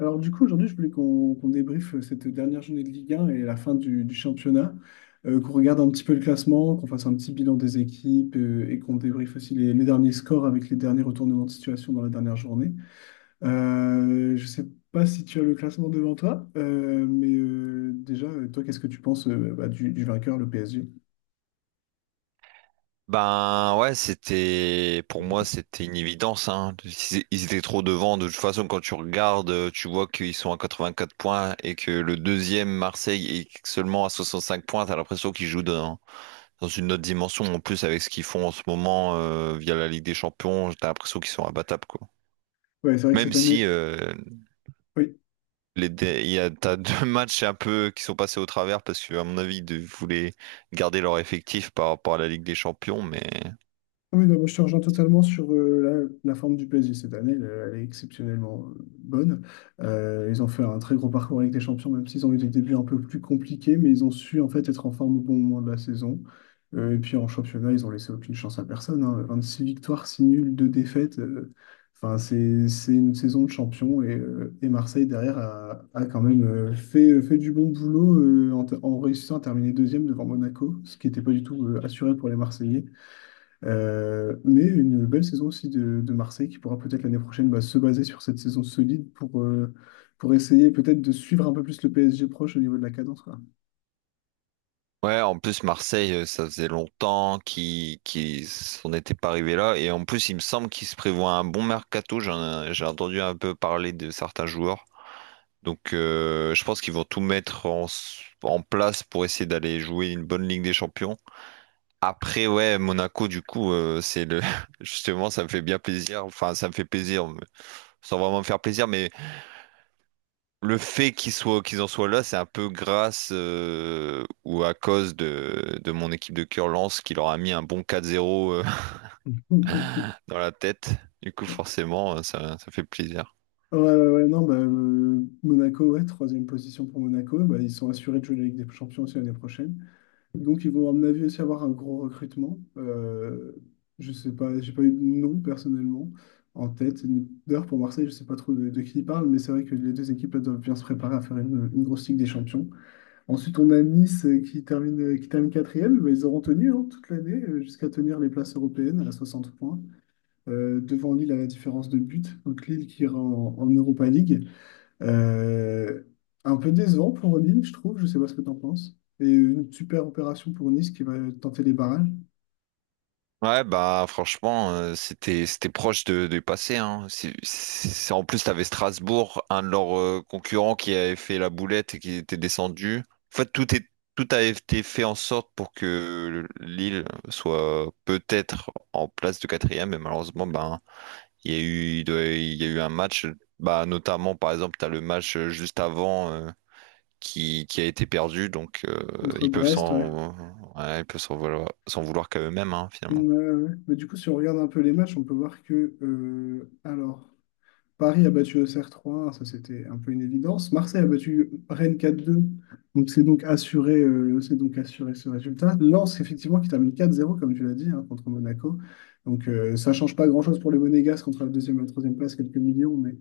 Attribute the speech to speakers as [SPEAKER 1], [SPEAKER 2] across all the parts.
[SPEAKER 1] Alors du coup, aujourd'hui, je voulais qu'on débriefe cette dernière journée de Ligue 1 et la fin du championnat, qu'on regarde un petit peu le classement, qu'on fasse un petit bilan des équipes et qu'on débriefe aussi les derniers scores avec les derniers retournements de situation dans la dernière journée. Je ne sais pas si tu as le classement devant toi, mais déjà, toi, qu'est-ce que tu penses bah, du vainqueur, le PSG?
[SPEAKER 2] Ben ouais, c'était pour moi c'était une évidence, hein. Ils étaient trop devant de toute façon. Quand tu regardes, tu vois qu'ils sont à 84 points et que le deuxième Marseille est seulement à 65 points. T'as l'impression qu'ils jouent dans une autre dimension, en plus, avec ce qu'ils font en ce moment via la Ligue des Champions. T'as l'impression qu'ils sont abattables, quoi.
[SPEAKER 1] Ouais, c'est vrai que
[SPEAKER 2] Même
[SPEAKER 1] cette
[SPEAKER 2] si
[SPEAKER 1] année. Oui.
[SPEAKER 2] les dé- il y a t'as deux matchs un peu qui sont passés au travers, parce que, à mon avis, ils voulaient garder leur effectif par rapport à la Ligue des Champions. Mais
[SPEAKER 1] Ah oui, non, moi, je te rejoins totalement sur la forme du PSG cette année. Elle, elle est exceptionnellement bonne. Ils ont fait un très gros parcours avec les champions, même s'ils ont eu des débuts un peu plus compliqués, mais ils ont su en fait être en forme au bon moment de la saison. Et puis en championnat, ils ont laissé aucune chance à personne, hein. Six victoires, 6 nuls, 2 défaites. Enfin, c'est une saison de champion. Et Marseille, derrière, a quand même fait du bon boulot en réussissant à terminer deuxième devant Monaco, ce qui n'était pas du tout assuré pour les Marseillais. Mais une belle saison aussi de Marseille qui pourra peut-être l'année prochaine bah, se baser sur cette saison solide pour essayer peut-être de suivre un peu plus le PSG proche au niveau de la cadence, quoi.
[SPEAKER 2] ouais, en plus, Marseille, ça faisait longtemps qu'ils s'en étaient pas arrivés là. Et en plus, il me semble qu'ils se prévoient un bon mercato. J'ai entendu un peu parler de certains joueurs. Donc je pense qu'ils vont tout mettre en place pour essayer d'aller jouer une bonne Ligue des Champions. Après, ouais, Monaco, du coup, c'est le justement, ça me fait bien plaisir. Enfin, ça me fait plaisir sans vraiment me faire plaisir, mais le fait qu'ils en soient là, c'est un peu grâce, ou à cause de mon équipe de Curlance, qui leur a mis un bon 4-0, dans la tête. Du coup, forcément, ça fait plaisir.
[SPEAKER 1] Ouais, ouais, ouais, non, bah, Monaco, ouais, troisième position pour Monaco. Bah, ils sont assurés de jouer la Ligue des Champions aussi l'année prochaine. Donc, ils vont, à mon avis, aussi avoir un gros recrutement. Je sais pas, j'ai pas eu de nom personnellement en tête. D'ailleurs, pour Marseille, je sais pas trop de qui il parle, mais c'est vrai que les deux équipes elles doivent bien se préparer à faire une grosse Ligue des Champions. Ensuite, on a Nice qui termine quatrième. Bah, ils auront tenu, hein, toute l'année jusqu'à tenir les places européennes à 60 points. Devant Lille à la différence de but. Donc, Lille qui ira en Europa League. Euh, un peu décevant pour Lille, je trouve. Je sais pas ce que tu en penses. Et une super opération pour Nice qui va tenter les barrages
[SPEAKER 2] Ouais, bah franchement, c'était proche du passé, hein. En plus, t'avais Strasbourg, un de leurs concurrents, qui avait fait la boulette et qui était descendu. En fait, tout a été fait en sorte pour que Lille soit peut-être en place de quatrième, mais malheureusement, ben il y a eu il y a eu un match, bah, notamment par exemple, t'as le match juste avant, qui a été perdu. Donc
[SPEAKER 1] contre
[SPEAKER 2] ils peuvent
[SPEAKER 1] Brest, ouais.
[SPEAKER 2] s'en ouais, ils peuvent s'en vouloir qu'à eux-mêmes, hein,
[SPEAKER 1] Ouais,
[SPEAKER 2] finalement.
[SPEAKER 1] ouais. Mais du coup, si on regarde un peu les matchs, on peut voir que, alors, Paris a battu Auxerre 3-1, ça c'était un peu une évidence. Marseille a battu Rennes 4-2, donc c'est donc assuré ce résultat. Lens, effectivement, qui termine 4-0 comme tu l'as dit, hein, contre Monaco. Donc ça change pas grand-chose pour les Monégasques contre la deuxième et la troisième place, quelques millions. Mais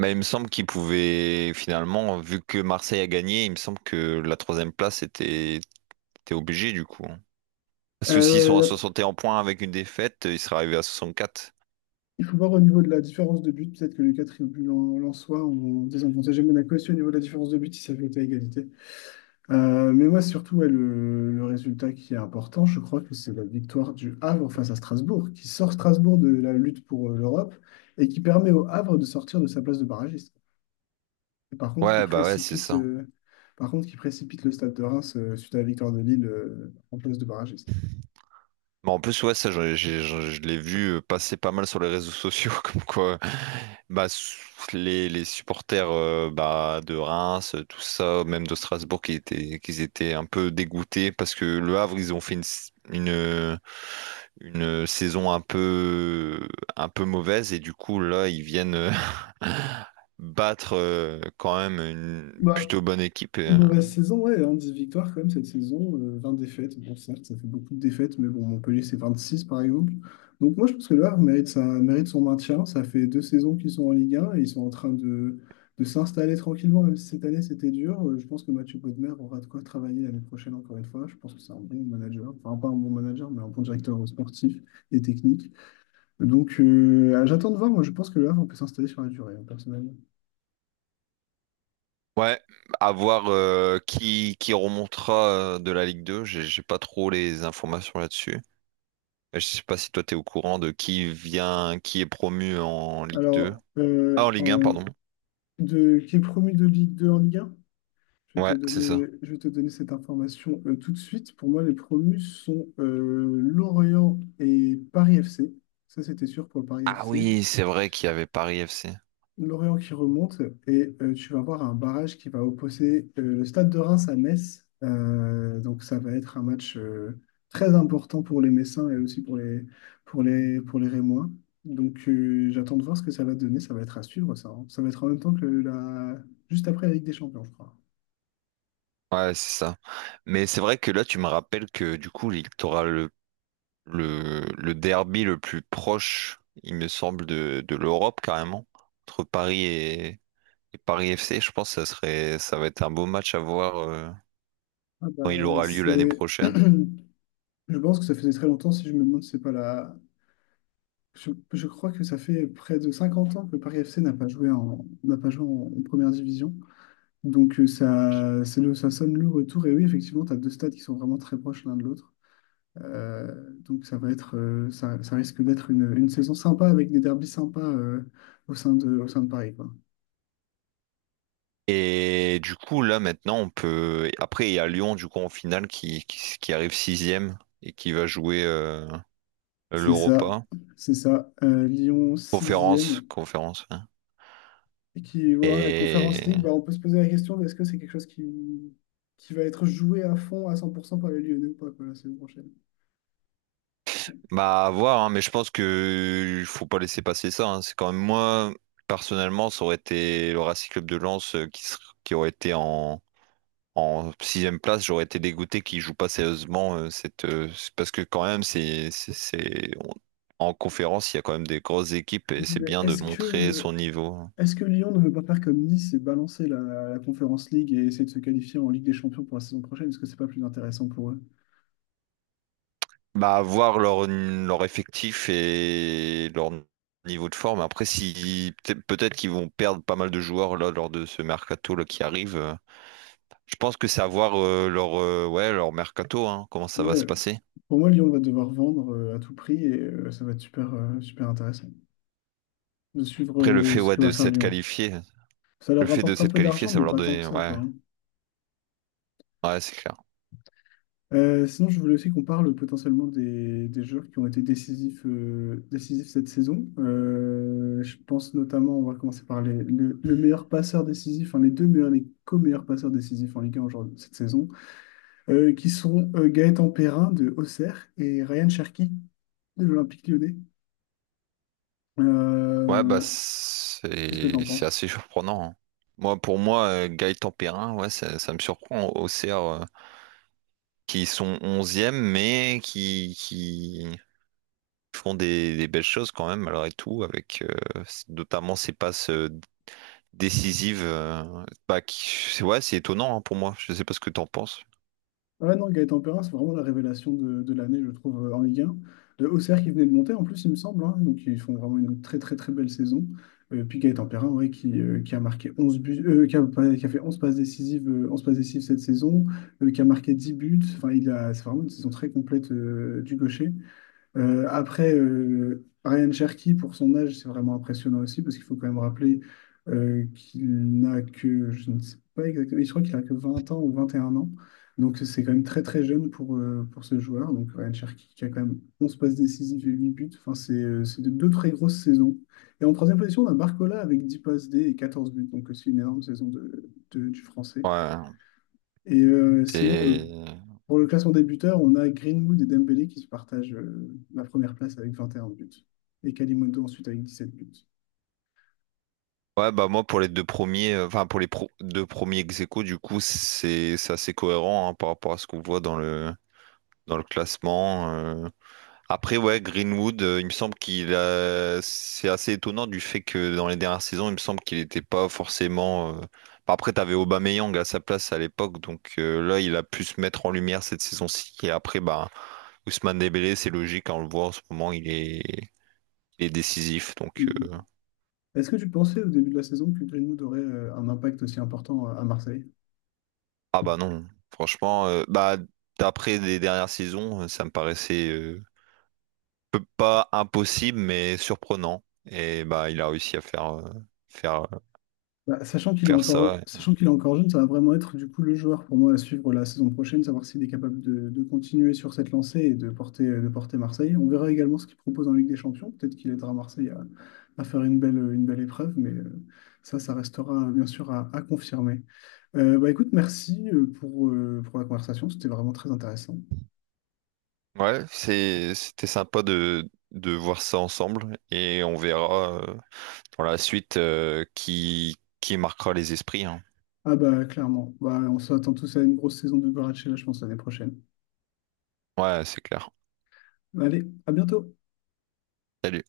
[SPEAKER 2] Mais il me semble qu'il pouvait, finalement, vu que Marseille a gagné, il me semble que la troisième place était obligée, du coup, hein. Parce que s'ils
[SPEAKER 1] euh,
[SPEAKER 2] sont à
[SPEAKER 1] là,
[SPEAKER 2] 61 points avec une défaite, ils seraient arrivés à 64.
[SPEAKER 1] il faut voir au niveau de la différence de but, peut-être que le quatre but en soit, on désavantage Monaco aussi au niveau de la différence de but, si ça avait été à égalité. Mais moi, surtout, ouais, le résultat qui est important, je crois que c'est la victoire du Havre face à Strasbourg, qui sort Strasbourg de la lutte pour l'Europe et qui permet au Havre de sortir de sa place de barragiste. Et par contre, qui
[SPEAKER 2] Ouais, bah ouais, c'est
[SPEAKER 1] précipite,
[SPEAKER 2] ça.
[SPEAKER 1] euh, par contre, qui précipite le Stade de Reims suite à la victoire de Lille en place de barragiste.
[SPEAKER 2] Mais en plus, ouais, ça, je l'ai vu passer pas mal sur les réseaux sociaux, comme quoi, bah, les supporters, bah, de Reims, tout ça, même de Strasbourg, qu'ils étaient un peu dégoûtés, parce que Le Havre, ils ont fait une saison un peu mauvaise, et du coup, là, ils viennent battre, quand même, une
[SPEAKER 1] Bah,
[SPEAKER 2] plutôt bonne équipe.
[SPEAKER 1] mauvaise saison, ouais, hein, 10 victoires quand même cette saison, 20 défaites. Bon, certes, ça fait beaucoup de défaites, mais bon, Montpellier, c'est 26 par exemple. Donc moi, je pense que le Havre mérite son maintien. Ça fait deux saisons qu'ils sont en Ligue 1 et ils sont en train de s'installer tranquillement, même si cette année c'était dur. Je pense que Mathieu Bodmer aura de quoi travailler l'année prochaine encore une fois. Je pense que c'est un bon manager, enfin pas un bon manager, mais un bon directeur sportif et technique. Donc j'attends de voir, moi je pense que le Havre peut s'installer sur la durée, hein, personnellement.
[SPEAKER 2] Ouais, à voir qui remontera de la Ligue 2. J'ai pas trop les informations là-dessus. Je sais pas si toi t'es au courant de qui vient, qui est promu en Ligue 2.
[SPEAKER 1] Alors,
[SPEAKER 2] Ah, en
[SPEAKER 1] euh,
[SPEAKER 2] Ligue 1,
[SPEAKER 1] en-
[SPEAKER 2] pardon.
[SPEAKER 1] qui est promu de Ligue 2 en Ligue 1? Je vais te
[SPEAKER 2] Ouais, c'est
[SPEAKER 1] donner,
[SPEAKER 2] ça.
[SPEAKER 1] je vais te donner cette information tout de suite. Pour moi, les promus sont Lorient et Paris FC. Ça, c'était sûr pour le Paris
[SPEAKER 2] Ah
[SPEAKER 1] FC.
[SPEAKER 2] oui, c'est vrai qu'il y avait Paris FC.
[SPEAKER 1] L'Orient qui remonte et tu vas avoir un barrage qui va opposer le Stade de Reims à Metz. Donc ça va être un match très important pour les Messins et aussi pour les Rémois. Donc j'attends de voir ce que ça va donner. Ça va être à suivre ça, hein. Ça va être en même temps que la... juste après la Ligue des Champions, je crois.
[SPEAKER 2] Ouais, c'est ça. Mais c'est vrai que là, tu me rappelles que, du coup, t'aura le derby le plus proche, il me semble, de l'Europe, carrément, entre Paris et Paris FC. Je pense que ça serait, ça va être un beau match à voir,
[SPEAKER 1] Ah
[SPEAKER 2] quand
[SPEAKER 1] bah,
[SPEAKER 2] il aura lieu l'année
[SPEAKER 1] c'est...
[SPEAKER 2] prochaine.
[SPEAKER 1] Je pense que ça faisait très longtemps, si je me demande, si c'est pas la, je crois que ça fait près de 50 ans que Paris FC n'a pas joué en, n'a pas joué en, en première division. Donc ça sonne le retour. Et oui, effectivement, tu as deux stades qui sont vraiment très proches l'un de l'autre. Donc ça va être, ça, ça risque d'être une saison sympa avec des derbys sympas au sein de Paris, quoi.
[SPEAKER 2] Et du coup, là, maintenant, on peut. Après, il y a Lyon, du coup, en finale, qui arrive sixième et qui va jouer
[SPEAKER 1] C'est ça,
[SPEAKER 2] l'Europa.
[SPEAKER 1] c'est ça. Lyon
[SPEAKER 2] Conférence,
[SPEAKER 1] sixième.
[SPEAKER 2] conférence, hein.
[SPEAKER 1] Et qui, voilà, la Conférence
[SPEAKER 2] Et
[SPEAKER 1] League, bah, on peut se poser la question de est-ce que c'est quelque chose qui va être joué à fond, à 100% par les Lyonnais ou pas, quoi, la saison prochaine.
[SPEAKER 2] bah, à voir, hein, mais je pense que il faut pas laisser passer ça, hein. C'est quand même, moi, personnellement, ça aurait été le Racing Club de Lens qui aurait été en sixième place, j'aurais été dégoûté qu'ils jouent pas sérieusement, parce que, quand même, en conférence il y a quand même des grosses équipes, et c'est
[SPEAKER 1] Mais
[SPEAKER 2] bien de
[SPEAKER 1] est-ce
[SPEAKER 2] montrer
[SPEAKER 1] que,
[SPEAKER 2] son niveau.
[SPEAKER 1] Est-ce que Lyon ne veut pas faire comme Nice et balancer la Conference League et essayer de se qualifier en Ligue des Champions pour la saison prochaine? Est-ce que c'est pas plus intéressant pour eux?
[SPEAKER 2] Bah, voir leur effectif et leur niveau de forme. Après, si peut-être qu'ils vont perdre pas mal de joueurs là lors de ce mercato là qui arrive. Je pense que c'est à voir, leur, ouais, leur mercato, hein, comment ça va
[SPEAKER 1] Ouais,
[SPEAKER 2] se passer.
[SPEAKER 1] pour moi, Lyon va devoir vendre à tout prix et ça va être super intéressant de suivre
[SPEAKER 2] Après, le fait,
[SPEAKER 1] ce
[SPEAKER 2] ouais,
[SPEAKER 1] que va
[SPEAKER 2] de
[SPEAKER 1] faire
[SPEAKER 2] s'être
[SPEAKER 1] Lyon.
[SPEAKER 2] qualifié,
[SPEAKER 1] Ça
[SPEAKER 2] le
[SPEAKER 1] leur
[SPEAKER 2] fait de
[SPEAKER 1] rapporte un
[SPEAKER 2] s'être
[SPEAKER 1] peu
[SPEAKER 2] qualifié,
[SPEAKER 1] d'argent,
[SPEAKER 2] ça
[SPEAKER 1] mais
[SPEAKER 2] va leur
[SPEAKER 1] pas tant que
[SPEAKER 2] donner,
[SPEAKER 1] ça,
[SPEAKER 2] ouais,
[SPEAKER 1] quoi, hein.
[SPEAKER 2] ouais, c'est clair.
[SPEAKER 1] Sinon, je voulais aussi qu'on parle potentiellement des joueurs qui ont été décisifs, décisifs cette saison. Je pense notamment, on va commencer par le meilleur passeur décisif, enfin les deux meilleurs, les co-meilleurs passeurs décisifs en Ligue 1 aujourd'hui, cette saison, qui sont Gaëtan Perrin de Auxerre et Ryan Cherki de l'Olympique Lyonnais.
[SPEAKER 2] Ouais, bah
[SPEAKER 1] Euh, Qu'est-ce que tu en
[SPEAKER 2] c'est
[SPEAKER 1] penses?
[SPEAKER 2] assez surprenant, hein. Moi, pour moi, Gaëtan Perrin, ouais, ça me surprend, au CR, qui sont onzième, mais qui font des belles choses quand même, malgré tout, avec, notamment ces passes, décisives. Ouais, c'est étonnant, hein, pour moi. Je sais pas ce que t'en penses.
[SPEAKER 1] Ouais, non, Gaëtan Perrin, c'est vraiment la révélation de l'année, je trouve, en Ligue 1. Le OCR qui venait de monter, en plus, il me semble, hein. Donc, ils font vraiment une très, très, très belle saison. Puis Gaëtan Perrin, ouais, qui a marqué 11 buts, qui a, pas- qui a fait 11 passes décisives, 11 passes décisives cette saison, qui a marqué 10 buts. Enfin, c'est vraiment une saison très complète du gaucher. Après, Ryan Cherky, pour son âge, c'est vraiment impressionnant aussi, parce qu'il faut quand même rappeler qu'il n'a que, je ne sais pas exactement, je crois qu'il a que 20 ans ou 21 ans. Donc c'est quand même très très jeune pour ce joueur. Donc Ryan Cherky qui a quand même 11 passes décisives et 8 buts. Enfin, c'est de deux très grosses saisons. Et en troisième position, on a Barcola avec 10 passes D et 14 buts. Donc aussi une énorme saison du Français.
[SPEAKER 2] Ouais,
[SPEAKER 1] Sinon,
[SPEAKER 2] c'est.
[SPEAKER 1] pour le classement débuteur, on a Greenwood et Dembélé qui se partagent la première place avec 21 buts. Et Kalimondo ensuite avec 17 buts.
[SPEAKER 2] Ouais, bah, moi, pour les deux premiers, enfin, pour les deux premiers ex aequo, du coup, c'est assez cohérent, hein, par rapport à ce qu'on voit dans le classement. Après, ouais, Greenwood, il me semble qu'il a c'est assez étonnant, du fait que, dans les dernières saisons, il me semble qu'il n'était pas forcément. Après, t'avais Aubameyang à sa place à l'époque, donc là, il a pu se mettre en lumière cette saison-ci. Et après, bah, Ousmane Dembélé, c'est logique, hein, on le voit en ce moment, il est décisif. Donc,
[SPEAKER 1] Mhm. Est-ce que tu pensais au début de la saison que Greenwood aurait un impact aussi important à Marseille?
[SPEAKER 2] ah bah non, franchement, bah, d'après les dernières saisons, ça me paraissait, pas impossible, mais surprenant. Et bah, il a réussi à faire
[SPEAKER 1] Bah, sachant qu'il est
[SPEAKER 2] faire
[SPEAKER 1] encore,
[SPEAKER 2] ça.
[SPEAKER 1] sachant qu'il est encore jeune, ça va vraiment être du coup le joueur pour moi à suivre la saison prochaine, savoir s'il est capable de continuer sur cette lancée et de porter Marseille. On verra également ce qu'il propose en Ligue des Champions. Peut-être qu'il aidera Marseille à faire une belle épreuve, mais ça, restera bien sûr à confirmer. Bah écoute, merci pour la conversation, c'était vraiment très intéressant.
[SPEAKER 2] Ouais, c'était sympa de voir ça ensemble, et on verra pour la suite, qui marquera les esprits, hein.
[SPEAKER 1] Ah bah clairement, bah, on s'attend tous à une grosse saison de Goratchela, je pense, l'année prochaine.
[SPEAKER 2] Ouais, c'est clair.
[SPEAKER 1] Allez, à bientôt!
[SPEAKER 2] Salut.